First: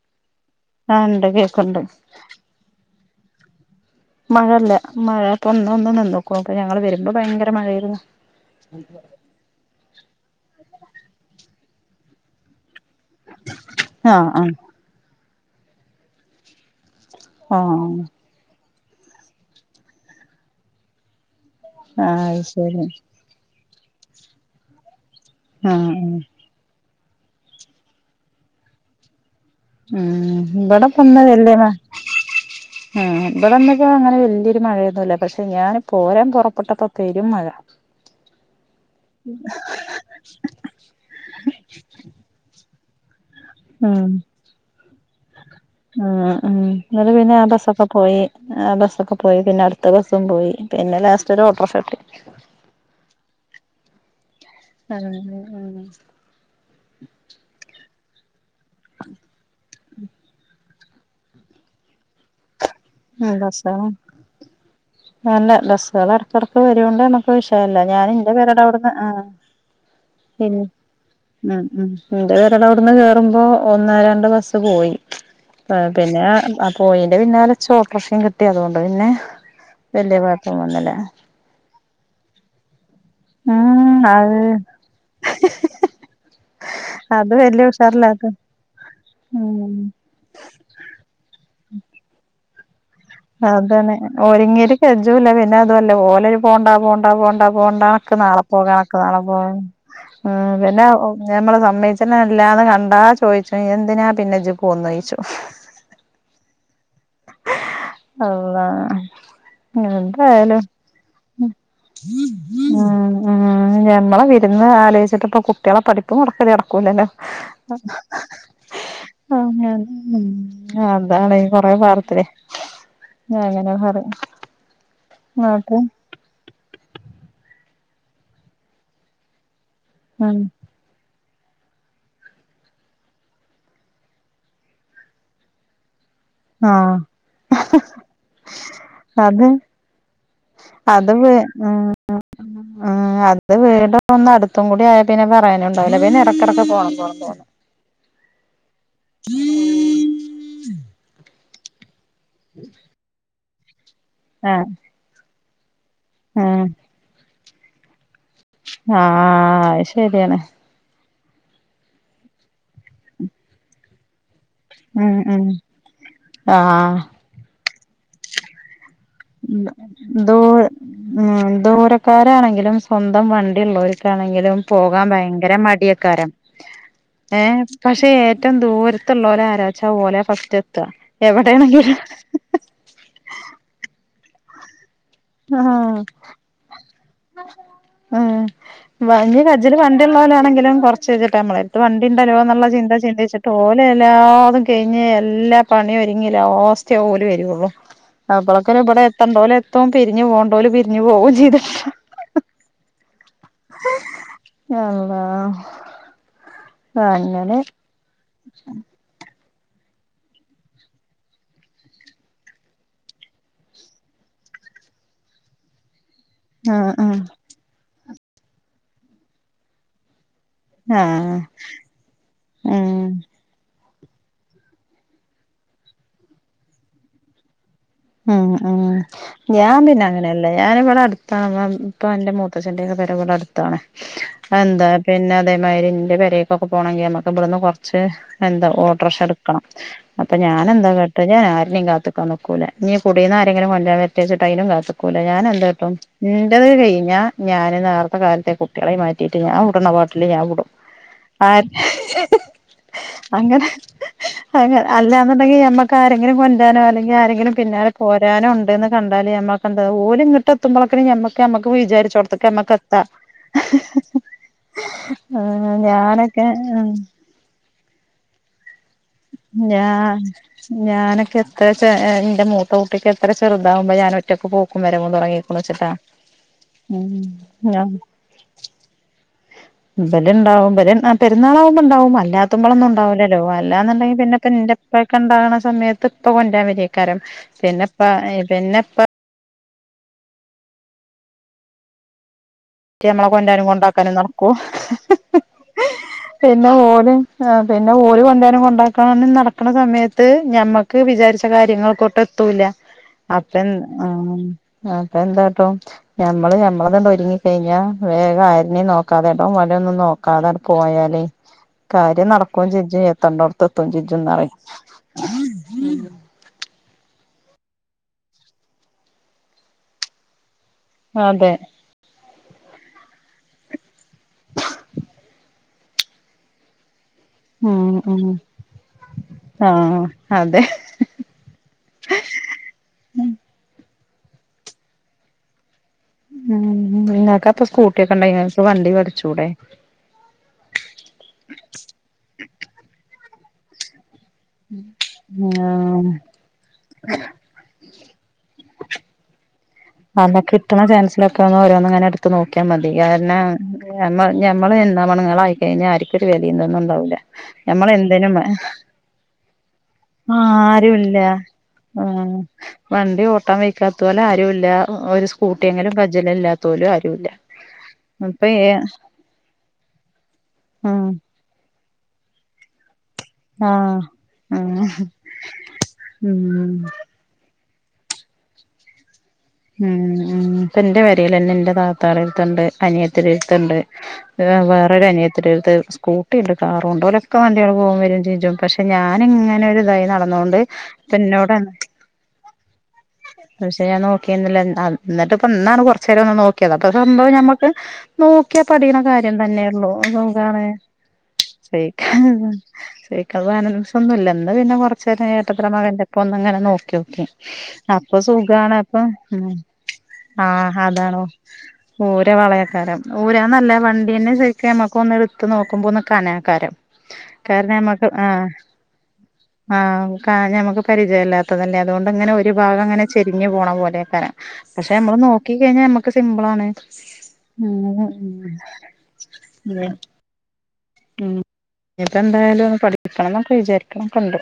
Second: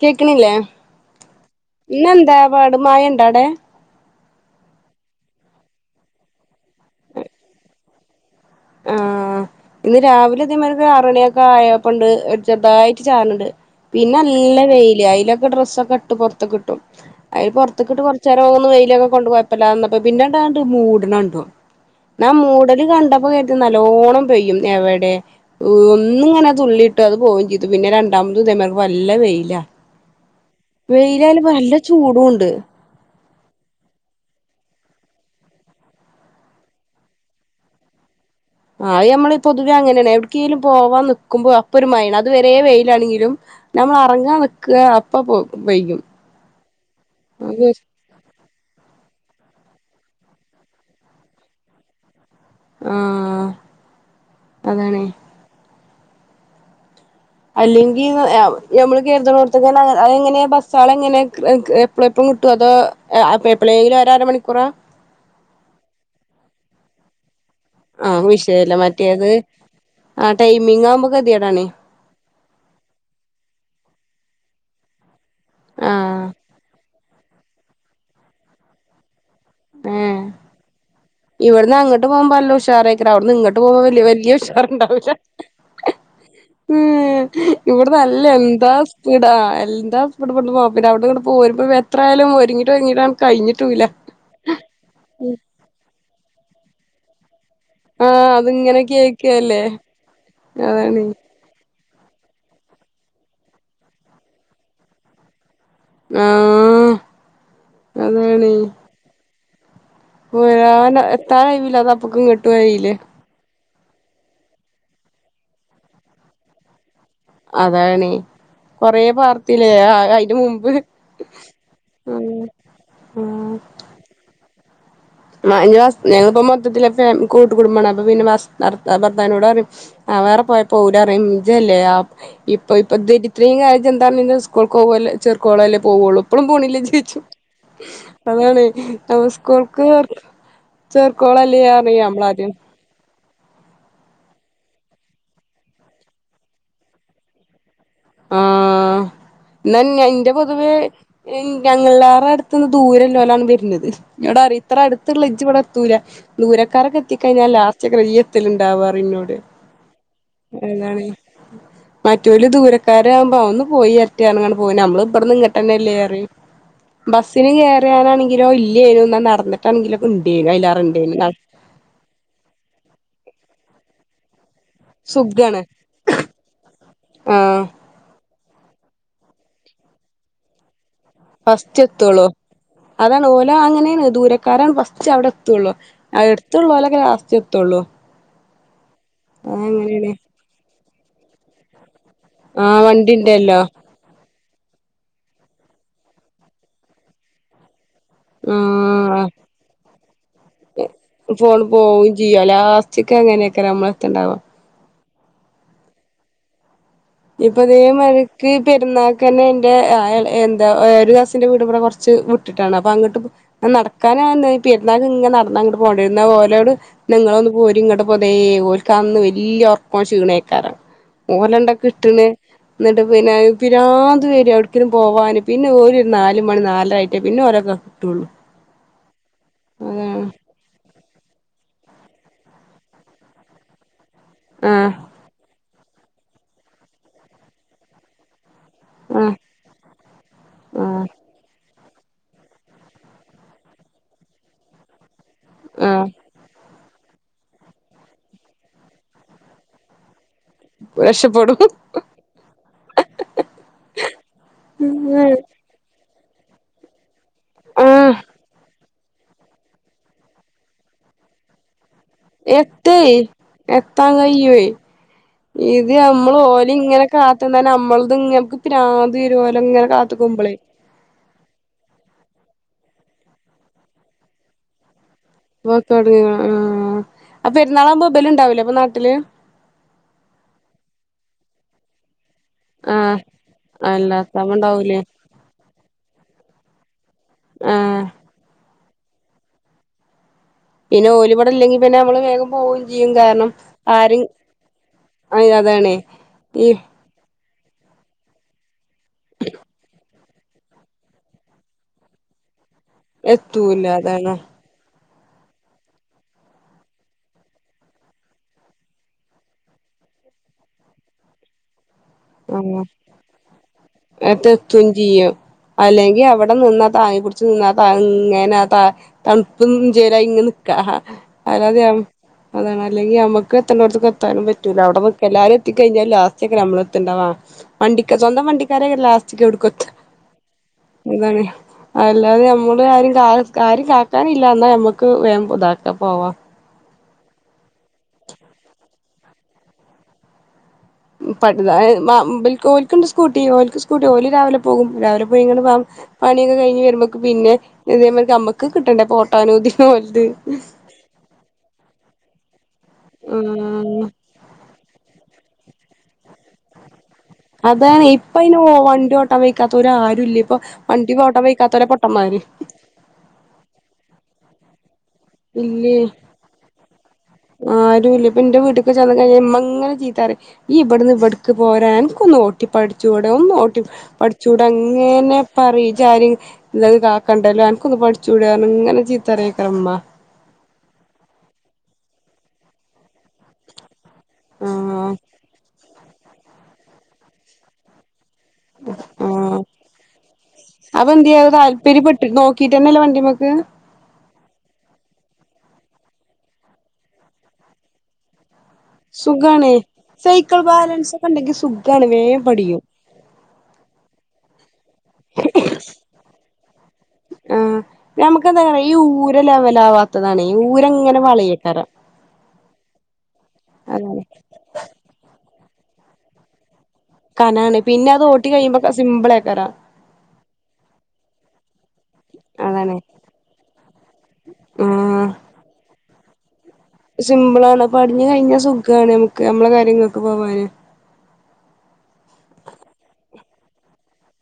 കേക്ണില്ലേ ആ ഉണ്ട് കേക്ക്ണ്ട് ഇന്നെന്താ പാട് മയണ്ടവടെ മഴല്ല മഴ ഇപ്പ ഇന്നൊന്ന് നിന്ന്കുണു ഇപ്പ ഞങ്ങള് വരുമ്പോ ഭയങ്കര മഴായിരുന്നു ആഹ് ഇന്ന് രാവിലെ തേമാതിരി ആറുമണിയൊക്കെ ആയപ്പണ്ട് ഒരു ചെറുതായി ചാറ്ണ്‌ണ്ട് പിന്നെ ആഹ് ആഹ് നല്ല വെയില് അയിലൊക്കെ ഡ്രസ്സൊക്കെ ഇട്ത്ത് പൊറതിക്കിട്ടു അയില് ആഹ് പൊറത്ത്കിട്ട് കൊറച്ചേരം ഒന്ന് വെയിലൊക്കെ കൊണ്ടു കൊയപ്പല്ലാതെ ന്നപ്പോ പിന്നെണ്ടങ്ങട്ട് മൂട്ണണ്ടു ന്നാ ആഹ് മൂടല് ശരി കണ്ടപ്പോ കരു തി നല്ലോണം പെയ്യും എവിടെ ആഹ് ആഹ് ഒന്നുങ്ങനെ തുള്ളിട്ട് ഇട്ട് അത് പോവും ചെയ്തു പിന്നെ രണ്ടാമത് ഇതേമാതിരി നല്ല വെയില് ഉം വടെ പന്നലല്ലേന്ന് നല്ല ചൂടും ഉണ്ട് ഉം ഇവിടെന്നൊക്ക അങ്ങനെ വല്യയൊരു മഴയൊന്നുംല്ല പക്ഷെ ഞാൻ പോരാൻ പുറപ്പെട്ടപ്പോ പെരും മഴ ആ അത് ഞമ്മളീ പൊതുവെ അങ്ങനെണ് എവിട്ക്കെലും പോവാൻ നിക്കുമ്പോ അപ്പൊ ഒരുമയാണ് അത് വരേ വെയിലാണെങ്കിലും ഞമ്മൾ ഉം അറങ്ങാൻ നിക്കാ അപ്പപോ വൈകും ഉം ഉം ഇന്നലെ പിന്നെ ആ അ ബസ്സൊക്കെ പോയി ആ ബസ്സൊക്കെ പോയി പിന്നെ അടുത്ത ബസ്സും പോയി പിന്നെ ലാസ്റ്റ് ഒരു ഓട്ടോർഷ കിട്ടി ആ ആ ആ അല്ലെങ്കി ന ഞമ്മള് കെരുതുനോട്ത്കന്നെ അ അങ്ങനെയാ ബസ്സ്‌ സാളെങ്ങനെ എപ്പളും എപ്പളും കിട്ടോ അത് എപ്പളേലും ബസ്സാണ് ഒര് അര മണിക്കൂറാ ക്കവരോണ്ട് നമ്മക്ക് വിഷയല്ല ഞാൻ ആഹ് ന്റെ പെരടെ വിഷയല്ല അവിടുന്ന് ആ മറ്റേത് ആഹ് ഉം ടൈമിങ് ആവുമ്പോ ഉ ഗതികേടാണ് ഉം ഉ ന്റെ പെരടെ അവിടുന്ന് കേറുമ്പോ ഒന്നര ന്റെ ബസ്സ് പോയി ആഹ് പിന്നെ പോയിന്റെ പിന്നാലെ ച്ചോട്ടറോഷിം കിട്ടി അതോണ്ട് പിന്നെ വല്യ കുഴപ്പം വന്നില്ല അങ്ങോട്ട് പോകുമ്പ നല്ല ഉഷാറായിക്കരം അവിടുന്ന് ഇങ്ങോട്ട് പോക വ ഉം വല്യ അത് ഉഷാറുണ്ടാവൂല ഉം അത് വല്യ ഇവിടെ നല്ല ഉഷാറില്ലാത്ത എന്താ സ്പീഡ ആ ഉം എന്താ സ്പീഡുബിട്ന്ന് പിന്നെ അവിടെ ഇങ്ങ പോ പോരുമ്പോ എത്രായാലും ഒരുങ്ങി അതന്നെ ഒരുങ്ങിയട്ട് കെജുല്ല പിന്നെ അതുല്ല ഓലെരു പോണ്ടാ പോണ്ട പോണ്ട പോണ്ട അണക്ക് ആഹ് നാളെ പോക അതിങ്ങനെ അണക്ക് നാളെ പോ കേക്കല്ലേ ഉം പിന്നെ അതാണ് നമ്മളെ സമ്മയ്ച്ച [unintelligible] കണ്ടാ ചോയ്ച്ചും എന്തിനാപിന്നെജ്ജ് പൊന്നെ ചോയ്ച്ചും ഈഹ് അല്ലാഹ് എന്തായാലും പോരാൻ എത്താനായില്ല അത് അപ്പക്ക് ഇങ്ങട്ടും ഉം ഉം ആയില്ലേ മ്മ് ഞമ്മളെ വിരുന്ന് അലോച്ചിട്ട്പ്പൊ കുട്ടിയാളെ പഠിപ്പ് മൊടക്കല് നടക്കൂലല്ലോ അതാണേ കൊറേ പാർത്തില്ലേ അഹ് അയിന്റെ മുമ്പ് [unintelligible] അതാണെയ് കൊറെ വർ തെ ഉം അങ്ങനെ പറിം [unintelligible] [unintelligible] [unintelligible] ഭർത്താവിനോടറിയും ആഹ് ഉം വേറെ പോയ പോവൂലറയ്യും [unintelligible] [unintelligible] അപ്പളും പോണില്ലേജ്ജ് ആഹ് ചോയ്ച്ചും അതാണ് നമ്മ അത് സ്കൂൾക്ക് അത് ചേർക്കോളല്ലേ പറയും [unintelligible] നമ്മളാദ്യം ആം അത് വീടൊന്ന് അട്ത്തും കൂടി ആയാപിന്നെ പറയാനും ണ്ടാവൂല പിന്നെടെക്കെടക്ക് പോണം പോലെ തോന്നു ആഹ് ന്നാ ഇന്റെ പൊതുവേ ഞങ്ങള [unintelligible] ദൂരള്ളോലാണ് വര്ണത് ന്നോടറയ്യും ആഹ് ത്രട്ത്ത്ള്ള ഇജ്ജ് ദൂര ഉം ദൂരക്കാരക്കെത്തിക്കഴിഞ്ഞാൽ ലാസ്റ്റെയ്‌ക്കാരം ഇയ്യെത്തലിണ്ടാവാന്നറയും ന്നോട് ആഹ് അത് ശരിയാണ് അഹ് അതാണ് മറ്റോല് ദുരക്കാരാവുമ്പോ ഒന്ന് പോയെരട്ടെന്ന് അറഞാണ്ട് വും നമ്മള് ഉം ഉം ബടെന്ന്ങ്ങട്ടെന്നെല്ലെറയും ആഹ് ബസ്സിന്‌ കേറാനാണെങ്കിലൊ ദൂര ഇണ്ടേനു നട ഉം ദൂരക്കാരാണെങ്കിലും സ്വന്തം വ ഓൽക്കാണെങ്കിലും പോകാൻ ഭയങ്കര സുഖാണ് മടിയെക്കാരം ഏഹ് ആഹ് പശെ ഏറ്റോം ദൂരത്തുള്ളോരാരച്ച ഓല ഫസ്റ്റ് എത്ത ഫസ്റ്റ് എത്തള്ളൂ അതാണ് ഓലഅങ്ങനെണ് ദൂരക്കാരാണ് ഫസ്റ്റ് ച്ച അവിടെ എത്തുള്ളൂ ആഹ് എടുത്തുള്ളോലൊക്കെ ലാസ്‌റ്റേ എത്തുള്ളൂ ആഹ് [unintelligible] കജ്ജില് വണ്ടില്ലോലാണെങ്കിലും കൊർചേച്ചിട്ട് മ്മളെത്തുഒള്ളൂ ണ്ടല്ലോ എന്ന്ള്ള ആഹ് ചിന്ത ചിന്തിച്ചിട്ട് വണ്ടിണ്ടല്ലോ ഓലെല്ലാതും കെയ്ഞ്ഞ് എല്ലാ പണിയൊരുങ്ങി ലാസ്‌റ്റേ ഓൽവരുള്ളു അപ്പളൊക്കിലു ഇബടെ ആഹ് എത്തണ്ടോൽ എത്ത് പിരിഞ്ഞ് പോണ്ടൊല് പിരിഞ്ഞ് പൊവും ഫോണ് ചെയ്തിട്ടുണ്ടാവും പോവും ചെയ്യും ലാസ്റ്റ്ക്ക് അങ്ങനേക്കാരം നമ്മളെത്ത്ണ്ടാവാ ഹഹ അള്ളാഹ് ഇപ്പൊതേ മഴക്ക് പെരുന്നാക്കന്നെ ന്റെ ഏ ഏഹ് എന്താ ഒരു കസിന്റെ വീട് വടെ കൊർച്ച് വിട്ട്ട്ടാണ് പ്പൊ ങ്ങട്ട് നട്ക്ക [unintelligible] എന്നാ ഓലോട് ആഹ് ന്നാ ആഹ് ങ്ങളൊന്ന് പോരീങ്ങട്പ്പൊതെയ് ഓൽക്കന്ന് വല്യ ഒറക്കോം ശീണെ ക്കാരം ആഹ് ഓലണ്ടൊക്കിട്ടണ് ന്നട്ട് ഉം പിന്നെ രാന്ധ് വരും എവിട്ക്കേലും പോവാന് പിന്നെ ഓര് നാല് മണി നാലര ആയിട്ടേ പിന്നെ ഓല ഉം ഉം ഞാൻ അതാണ് പിന്നെങ്ങനെല്ല ഞാനിവിടെ അട് [unintelligible] മൂത്തച്ഛന്റെ ഒക്കെ പെരവടട്ത്താണ് എന്താ ആഹ് പിന്നെ അതേ മ്മാരി ന്റെ പെരേക്കൊക്കെ പോണെങ്കി മ്മക്ക് ഇബടെന്ന് കൊറ്ച്ച് എന്താ ഓട്ടർഷ ആഹ് ടുക്കണം അപ്പ ഞാൻെന്താ ആഹ് കാട്ട ഞാൻ ആരനേം കാത്ത്ക്കാൻ നൽക്കൂല ഞ്ഞ് കുടീന്നാരെങ്കിലും [unintelligible] അയ്‌നും കാത്ത്ക്കൂല ഞാനെന്താട്ടും ആഹ് ന്റെദ് ഞ ഞാന് നേർത്തെ കാലത്തെ കുട്ടിയാളേം മാറ്റീട്ട് ഞാൻ വ്‌ടണെ പാട്ടില് ഞാൻ വിടും രക്ഷപ്പെടും ആഹ് ഹ് അങ്ങനെ ഹഹ് അങ്ങ അല്ലാന്ന്ണ്ടെങ്കി ഞമ്മക്കാര ങ്ങനെ കൊണ്ടെരാനൊ അല്ലെങ്കി ആരെങ്കിലും പിന്നാലെ ആഹ് പോരാനോ ണ്ട്ന്ന് കണ്ടാല് നമ്മക്കെന്താ ഓല് ങ്ങട്ടെതുമ്പോളെക്കും നമ്മക്ക് നമ്മക്ക് എത്തേ വിചാരിച്ചോട്ത്ത്ക്കെത്ത എത്താൻ കയ്യുയ് ആഹ് ഇത് യമ്മള് ഞാനൊക്കെ ഓലേം ഉം ങ്ങനെ കാത്ത്ന്നാ നമ്മള [unintelligible] ഞാ ഞാനൊക്കെ എത്ര ന്റെ മൂ ത്തട്ടിക്ക് എത്ര ചെർതാവുമ്പോ ഞാനൊറ്റക്ക് പോക്കും വര [unintelligible] ച്ചിട്ടാ ആഹ് അപ്പൊ പെരുന്നാളാകുമ്പോ ഇബല് ഉണ്ടാവൂലേ അപ്പൊ നാട്ടില് ബല്ണ്ടാവും ബല് ആഹ് പെരുന്നാളാവകുമ്പ്ണ്ടാവും അല്ലാത്തുമ്പോളൊന്നും ഉണ്ടാവൂ ആഹ് ലല്ലോ ഇല്ലാന്ന്ണ്ടെങ്കി പിന്നെപ്പ അല്ലാത്തമ്മ ഉണ്ടാവൂലേ എന്റെപ്പൊക്കെ ഉണ്ടാകുന്ന സമയത്ത് ഇപ്പൊ കൊണ്ട്രാൻ വരെക്കാരം ആഹ് പിന്നെപ്പ എപ്പ പിന്നെ ഓലിമട ഇല്ലെങ്ക പിന്നെ നമ്മള് പോവും പറ്റ ചെയ്യും നമ്മളെ കാരണം കൊണ്ടാനും കൊണ്ടാക്കാനും ആരും നടക്കും. അതാണേ ഈ പിന്നെ ഒന് ആ പിന്നെ ഓര് കൊണ്ടാനം കൊണ്ടാക്കണം നടക്കണ സമയത്ത് ത്ത് ഞമ്മക്ക് വിചാരിച്ച കാര്യങ്ങൾക്കൊട്ട് എത്തൂല്ല. അപ്പ എത്തൂല അതാണ് അപ്പ എന്താട്ടോ ഞമ്മള് ഞമ്മളത്ണ്ടോ ഒരുങ്ങി കഴിഞ്ഞ വേഗം ആരനേ നോക്കാതെ എടോം വലോം ഒന്നും നോക്കാതെ പോയാലേ കാര്യം നടക്കോം ആഹ് ചിജുംത്തണ്ടടത്ത് എത്ത ചിജുംന്ന്റയും തെത്തും ചെയ്യും അല്ലെങ്കി അവിടെ നിന്ന താങ്ങി കുടിച്ച് നിന്നാ താ ഇങ്ങനാ ത തണുപ്പ ചേരാ ഇങ്ങെ ആഹ അതെ അല്ലതെയ അതാണ് അല്ലെങ്കി നമക്ക് എത്തണ്ടോടത്തു എത്താനും പറ്റൂല അവിടെ എല്ലാരും എത്തിക്കഴിഞ്ഞാ ലാസ്റ്റ് ഒക്കെ നമ്മള ണ്ടവാ ഉം വണ്ടിക്ക ഉം സ്വന്തം വണ്ടിക്കാരല്ലാസ്റ്റക്ക് എടുക്ക ആഹ് അതെ അതാണ് അല്ലാതെ നമ്മള് ആരും കാ ആരും കാനല്ല എന്നാ ഞമ്മക്ക് വേ ഇതാക്കാ പോവാ. ഉ നിന്നക്ക് അപ്പൊ സ്കൂട്ടിയൊക്കെണ്ടങ്കി ങ്‌ക് വണ്ടി വേഡ്ച്ചുടെ ഇബൽക്ക് ഓൽക്കുണ്ട് സ്കൂട്ടി ഓൾക്ക് സ്കൂ ജോലി രാവിലെ പോകും രാവിലെ പോയി ഇങ്ങെ ആഹ് പണിയൊക്കെ കഴിഞ്ഞ് വരുമ്പോക്ക് പിന്നെ അതേമ്മക്ക് ഒക്കെ കിട്ടണ്ടേ പോട്ട അനുമദി അന്നൊക്കെിട്ടണ ചാൻസിലോക്ക ഓരോന്ന് ഇങ്ങനെ എടുത്ത് നോക്കും. ആഹ് [unintelligible] ഞമ്മള് എന്താ മണങ്ങൾ ആയിക്കഴിഞ്ഞാൽ ആർക്കും ഒരു വിലയന്തൊന്നും ഉണ്ടാവൂല്ല. അതാണ് ഇപ്പ ഇന് ഓ വണ്ടി ഓട്ടം വയ്ക്കാത്ത ഒ ആരും ഇല്ലാ. ഇപ്പൊ വണ്ടി ആരുല്ല ഓട്ടം വയ്ക്കാത്തവരെ പൊട്ടമാര്. ആഹ് വണ്ടി ഓട്ടം വയ്ക്കാത്ത പോലെ ആരുംല്ല. ഒരു സ്കൂട്ടിയെങ്കിലും കജ്ജല് ഇല്ലാത്ത പോലും ആരുല്ല. ആരുമല് ഇപ്പ അപ്പ എന്റെ ഏ വീട്ടക്കെ ചെന്ന് കഴിഞ്ഞമ്മ അങ്ങനെ ചീത്തറയും ഈ ആഹ് ഇവിടെന്ന് ഇവിടക്ക് പോരാൻ ന്നോട്ടി പഠി പട ഓട്ടി ആഹ് പഠിച്ചൂട ആഹ് അങ്ങനെ പറീമിച്ചാരിം ഉം ഇത് കാക്കണ്ടല്ലോ ഒന്ന് പഠിച്ചുടന്നങ്ങനെ ചീത്തറിയക്കറമ്മ. ഇപ്പം എൻ്റെ വരയിൽ തന്നെ എൻ്റെ താത്താടെ അരുത്തുണ്ട്, അനിയത്തി അരുത്തുണ്ട്. ആഹ് വേറൊരനിയത്തിടെ അടുത്ത് സ്കൂട്ടി ഉണ്ട്, കാറും ഉണ്ട് ഓലൊക്കെ വണ്ടികള് പോകൻ വരയും ചെയ പക്ഷെ ഞാൻ ആഹ് ഇങ്ങനെ ഒരു ഇതായി നടന്നൊണ്ട് പിന്നോട ചെന്നൈയില വണ്ടിമക്ക് എന്നിട്ട് ഇപ്പ എന്നാണ് കുറച്ച നേരം ഒന്ന് നോക്കിയത് അപ്പൊ സംഭവം നഞമ്മക്ക് നോ പഠിക്കണ കാര്യം സുഖാണ് തന്നെയള്ളൂ സൈക്കിൾ അതന്താണ് ബാലൻസ് ഒക്കെ ഉണ്ടെങ്കി [unintelligible] [unintelligible] സുഖാണ് വേം പഠിയും പിന്നെ കൊറച്ച നേരം ഏട്ടത്ര മകന്റെപ്പ ഒന്ന ഇങ്ങനെ നോക്കി നോക്കി ആഹ് അപ്പൊ സുഖണ്. നമുക്കെന്താന്നറിയോ ഈ ഊരെ ലെവലാവാത്തതാണ് ഊരങ്ങനെ അതാണോ വളയക്കാറ ഊര വളയക്കാരം ഊരാ നല്ല അതാണ് വണ്ടീന ശരിക്കും നമ്മുക്ക് ഒന്ന് എടുത്ത് നോക്കുമ്പോ ഒന്ന് കനക്കാരം കനാണ് കാരണം മക്ക പിന്നെ അത് ആഹ ഓട്ടി കഴിയുമ്പോ സിമ്പിളേക്കാരം ആഹ ഞമുക്ക് പരിചയമല്ലാത്തതല്ലേ അതുകൊണ്ട് ഇങ്ങനെ ഒരു ഭാഗം അതാണ് അങ്ങനെ ചെരിഞ്ഞു പോണ പോലെക്കാരൻ. പക്ഷെ നമ്മള് നോക്കി കഴിഞ്ഞാൽ നമ്മുക്ക് സിമ്പിൾ ആണ് സിമ്പിള ആണ്. അപ്പൊ പടിഞ്ഞു കഴിഞ്ഞാ സുഖമാണ് നമുക്ക് നമ്മളെ കാര്യങ്ങളൊക്കെ പോവാന്. ഇനിപ്പ എന്തായാലും ഒന്ന് പഠിക്കണം എന്നൊക്കെ വിചാരിക്കണംക്കെ ഉണ്ട്.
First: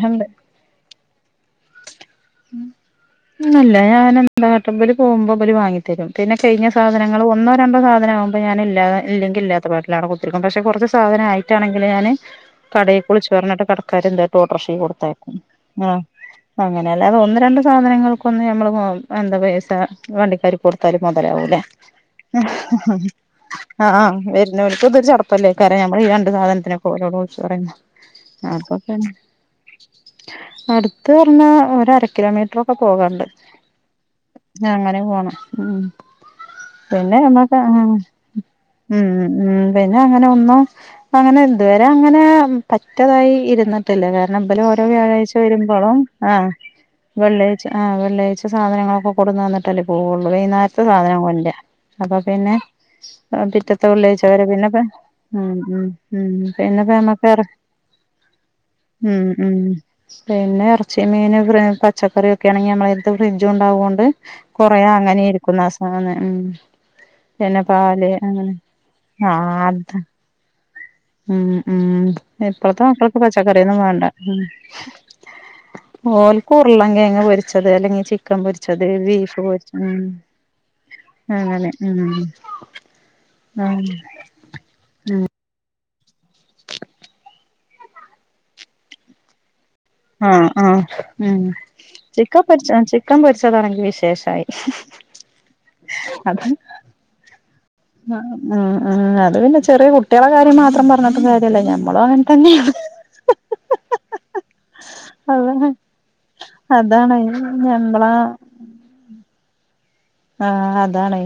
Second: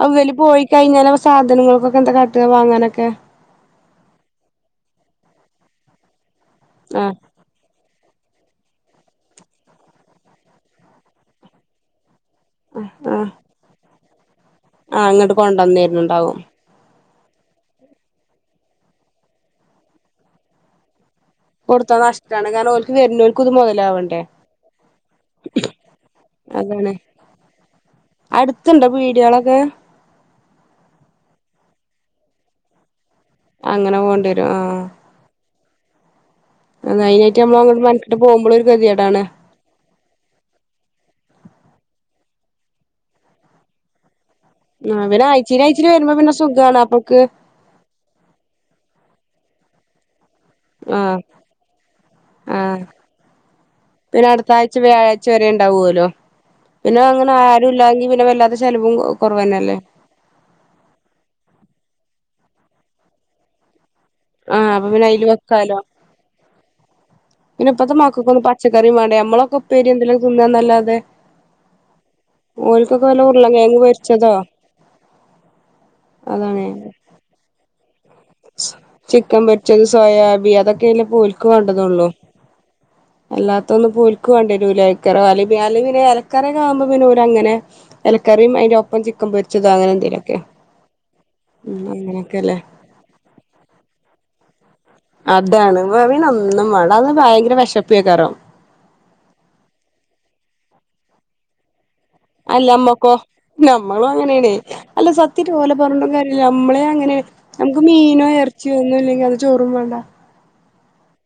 ആ ഇവല പോയി കഴിഞ്ഞാ സാധനങ്ങൾക്കൊക്കെ എന്താ കട്ടുക വാങ്ങാനൊക്കെ. ല്ല ഞാൻ എന്താ ട്ടബ പോകുമ്പോ പോലര് വാങ്ങിത്തരും. പിന്നെ കഴിഞ്ഞ ആഹ് സാധനങ്ങൾ ഒന്നോ രണ്ടോ സധനമാകോ അ ഞാ ഇല്ലെങ്ക ഇല്ലാത്ത പാട്ടിലാണ്ടെ കുത്തിരിക്ക പക്ഷെ കുറച്ച് സാധന ആട്ടാണങ്ക ഞാന് കടേക്കു ആഹ് വിളിച്ച് പറഞ്ഞിട്ട് കടക്കാർ എന്തായിട്ട് ഓട്ടർഷയ്ക്കു ആഹ് കൊടുത്തയ്ക്കും. ഇങ്ങട്ട് ആ കൊണ്ടന്നേര്ന്ന്ണ്ടാവും അങ്ങനെ അല്ലാതെ ഒന്ന് രണ്ട് സാധനങ്ങൾക്കൊന്ന് നമ്മള് എന്താ പൈസ വണ്ടിക്കാര് കൊടുത്താലും മൊതലാവൂല കൊടുത്താ ആ നഷ്ടാണ് കാരണം ഓൽക്ക് വരുന്നോൽക്കും ഇത് ആ ആ മുതലാവണ്ടേ വരുന്നര്ക്ക് ഇതൊരു ചടപ്പല്ലേ കാര ഞമ്മള് ഇരണ്ട് അതാണ് സാധനത്തിനൊക്കെഓരോട് വിൾച് പറയുന്ന അപ്പൊ അടുത്തുണ്ടോ പിന്നെ പീടികളൊക്കെ അടുത്ത്പറഞ്ഞാ ഒര രകിലോമീറ്ററൊക്കെ പോകാണ്ട് അങ്ങനെ പോണ്ടി വരും ആഹ് അങ്ങനെ പോണം ഊം അത് പിന്നെ അയിനായിട്ട് എന്ന്ട്ട് നമ്മള് അങ്ങനെ അങ്ങോട്ട് മെനക്കെട്ട് പോകുമ്പളും ഒരു ഉം ഗതികേടാണ് ഉം പിന്നെ അങ്ങനെ ഒന്നോ അങ്ങനെ ഇതുവരെ അങ്ങനെ പറ്റ്തായി ഇരുന്നട്ടില്ല ഞൻ നമ്പലും ഓരോ ആഹ് പിന്നെ വ്യാഴാഴ്ച ആഴ്ചേല് ആഴ്ചേല് വരുമ്പോളും വരുമ്പോ ആ പിന്നെ സുഖാണ് അപ്പൊക്ക് വെള്ളിയാഴ്ച ആ വെള്ളിയാഴ്ച സാധനങ്ങളൊക്കെ കൊടുന്ന് തന്നിട്ടല്ലേ പോവൊള്ളൂ വൈന്നേരത്തെ ആഹ് സാധനം വൊൻ്റാ അത പിന്നെ ആഹ് ആ പിറ്റത്തെ പിന്നെ വെള്ളേഴ്ച്ചവരെ അടുത്ത ആഴ്ച പിന്നെപ്പ വ്യാഴാഴ്ച വരെ ആം ഉം ഉണ്ടാവുവല്ലോ ഉം പിന്നപ്പ പിന്നെ അങ്ങനെ നമ്മക്ക്എർ ആരും ഇല്ലാങ്കി പിന്നെ വല്ലാതെ ചെലവും ഉംഉം കൊറവന്നല്ലേ പിന്നെ എറച്ചീം മീനും ഫ്രി പച്ചക്കറി ഇതൊക്കെ ആണെങ്കി അമ്മള് എന്തും ഫ്രിഡ്ജും ഒണ്ടാവുവൊണ്ട്. ആഹ് കൊറേ അപ്പൊ പിന്നെ അങ്ങനേ അയില് വെക്കാലോ ഇരിക്കുന്നാസാധനം ഉം. പിന്നെ ഇപ്പത്തെ ചെനപാല് മക്കക്കൊന്നും അങ്ങനെ പച്ചക്കറിയും വേണ്ടേ നമ്മളൊക്കെ ഉപ്പേരി ആഹ്ത് എന്തെലും തിന്നാന്നല്ലാതെ ഉം ഉം ഇപ്ലത്തെ ഓൽക്കൊക്കെ മക്കൾക്ക് വല്ല ഉരുളൻ പച്ചക്കറിയൊന്നും കിഴങ്ങ് വേണ്ട പൊരിച്ചതോ അതാണ് ഓൽക്കൂർളങ്കെയ്ങ്ങ് പൊരിച്ചത് അല്ലെങ്കി ചിക്കൻ പൊരിച്ചത്, സോയാബി അതൊക്കെയല്ലേ പ്പഓൽക്ക് അങ്ങനെ ഉം വേണ്ടതൊള്ളു. അല്ലാത്തൊന്നും ആഹ് പ്പഓൽക്കു വേണ്ടിയരൂലേക്കാരം [unintelligible] ന്നെ എലക്കറീനാവുമ്പോ പിന്നെ ഊരങ്ങനെ എലക്കറിം അതിന്റെ ഒപ്പം ചിക്കമ്പൊരി ആഹ് ആര് ഉം ചിക്കൻ പൊരിച്ചാ ചിക്കൻ പൊരിച്ചതാണെങ്കി വിശേഷായി അതാണ് വെവ്ന്നൊന്നും വേൺട അയ്ന് ഭയങ്കര വെഷ് ആ അ ഉം അത് പിന്നെ ചെറിയ കുട്ടികളെ കാര്യം മാത്രം പറഞ്ഞിട്ടും കാര്യല്ലേ ഞാൻ അല്ല അമ്മക്കോ നമ്മളും അങ്ങനെയണ് അല്ല സത്യയിട്ട് അതാണ് ഓലെ പറഞ്ഞുട്ട് കാര്യല്ല അമ്മളെ അതാണ് അങ്ങനെ നമ്ക്ക് ഞമ്മളെ മീനോ എറച്ചിയോ ഒന്നൂല്ലെങ്കി അന്ന് ചോറും വേണ്ട. ആ അതാണ്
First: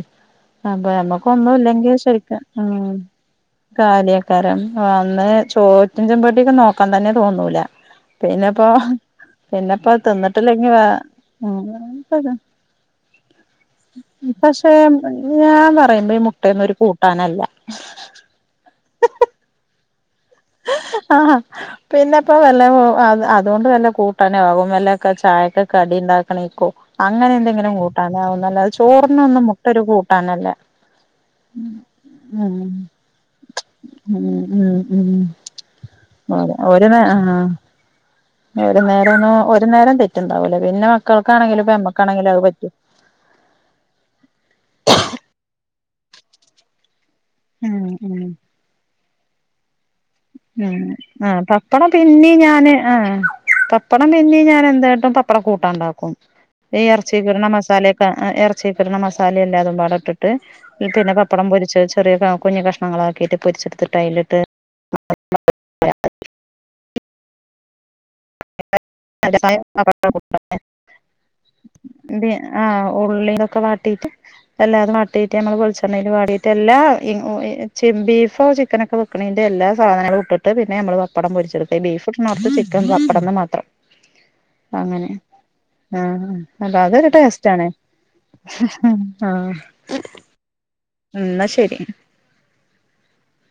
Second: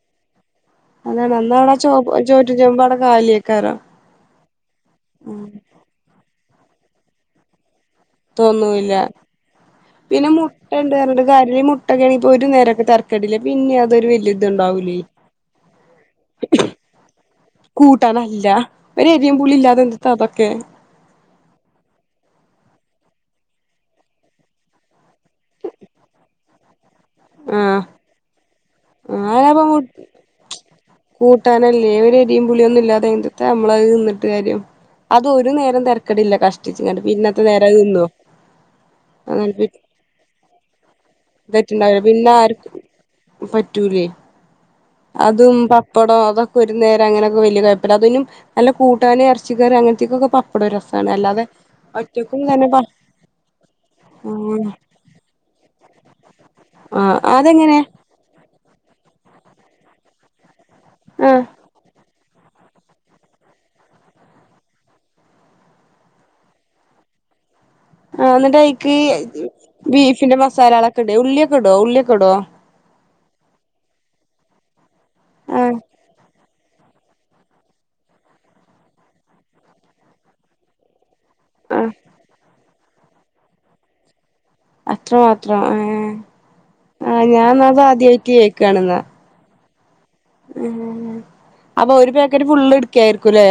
അപ്പൊ ഞമ്മക്ക് അതാണ് അന്നവിടെ ചോ ഒന്നുംല്ലെങ്കിൽ ശരിക്ക് ചോറ്റും ചെമ്പ് ഊം അവിടെ കാലിയേക്കാരം കാലിയക്കാരം ആഅന്ന് ചോറ്റുംചെമ്പോട്ടിക്ക് നോക്കാൻ തന്നെ തോന്നൂല. പിന്നെപ്പോ തോന്നൂല്ല. പിന്നെപ്പോ പിന്നെ മുട്ട തിന്നിട്ടില്ലെങ്കി വേ ഇണ്ട് പർണട്ടും കാര്ല ഈമുട്ട ഒക്കെ ആണെ ഇപ്പോ ഒരു നേരൊക്കെ തരക്കേടില്ല പിന്നെ അത് അതൊരു വല്ല്യ പക്ഷെ ഇതുണ്ടാവൂലേ. ഞാൻ പറയുമ്പോ ഈ മുട്ടയൊന്നും ഒരു കൂട്ടാനല്ല കൂട്ടാനല്ല ഒരെരീമ്പുളീല്ലാതെ. ആഹ് പിന്നെപ്പൊ വല്ല മോ അ അത് അതുകൊണ്ട് കൂട്ടാനെ ആകും വല്ലൊ ചായക്കെക്കെടി ഇണ്ടാക്ക്ണേക്കോ? അങ്ങനെ എന്തെങ്കിലും ആഹ് കൂട്ടാനാവുംന്നല്ലാതെ ചോറിനൊന്നും ഞാനപ്പ മു മുട്ടൊരു കൂട്ടാനല്ലേ കൂട്ടാനല്ലേ വരിഎരീംപുളീം ഒന്നൂല്ലാതെ എന്ത്ട്ടാ മ്മ്ളത് തിന്നിട്ട് ഉം കാര്യം ഉം ഉം അതു ഒരു നേരം തെരക്കെടില്ല. കഷ്ടിച്ച് ഒരു കണ്ട് നേ ആഹ് പിന്നത്തെ നേരംഅത് തിന്നോ? ഒരു നേരംന്നും അങ്ങനെ ഒരു നേരം തെറ്റുണ്ടാവൂലേ പിന്നെ മക്കൾക്കാണെങ്കിലും ഇപ്പ തെറ്റുണ്ടാവില്ല പിന്നെ അമ്മക്കാണെങ്കിലും അത്പറ്റ്വോ? ആർക്കും പറ്റൂലേ അതും പപ്പടോ അതൊക്കെ ഒരു നേരം അങ്ങനൊക്കെ വെല്യ ഉം കൊയപ്പല്ലാതിന്നും ഉം നല്ല കൂട്ടാന് എറച് ചിക്കൻ അങ്ങനൻ ഉം ആ പപ്പടം പിന്നേം ഒറ്റക്കും തന്നെ ഞാന് പ ആഹ് പപ്പടം പിന്നേം ഞാൻ ഉം എന്തായിട്ടും പപ്പടം കൂട്ടാണ്ടാക്കും. ഈ ആഹ് എറച്ചീക്കിടണ അതെങ്ങനെ മസാലയൊക്കെ ആ എറ ച്ചീക്കിടണ മസാലയില്ലേ അതും പാടോട്ടിട്ട് പിന്നെ ആഹ് പപ്പടം പൊരിച്ച് ചെറിയ കാ കുഞ്ഞു കഷ്ണങ്ങളാക്കിയിട്ട് പൊരിച്ചെടുത്തിട്ട് അയിലിട്ട് [unintelligible] ആ എന്നിട്ടൈക്ക് ബീഫിന്റെ മസാലകളൊക്കെ ഇട് ഉള്ളിയൊക്കെ ഇടോ ഉള്ളിയൊക്കെ ഇടോ ഉള്ളീലൊക്കെ വാട്ടീട്ട് അല്ലാതെ വാട്ടിയിട്ട് അമ്മള് ആഹ് വെളിച്ചെണ്ണയിൽ വാടി റ്റെല്ലാ ഇഉഇ ചംബീഫോ ചിക്കനൊക്കെ വെക്കണേന്റെ എല്ലാ സാധനങ്ങളും ഇട്ടിട്ട് പിന്നെ അമ്മള് വ പ്പടം പൊരിച്ചെടുത്തെ ബീഫിടണോർത്ത് ചിക്കൻ ചപ്പടംന്ന് മാത്രം അങ്ങനെ അത്ര മാത്രം ഏഹ് ആഹ് അല്ല അതൊരു ആഹ് ടേസ്റ്റാണെ ഞാൻന്നാ അത് ആദ്യായിട്ട് ആ മ്മം. അപ്പൊ ഒരു പേക്കറ്റ് ഫുള്ള് ഇട് ക്കായിരിക്കുംലെ.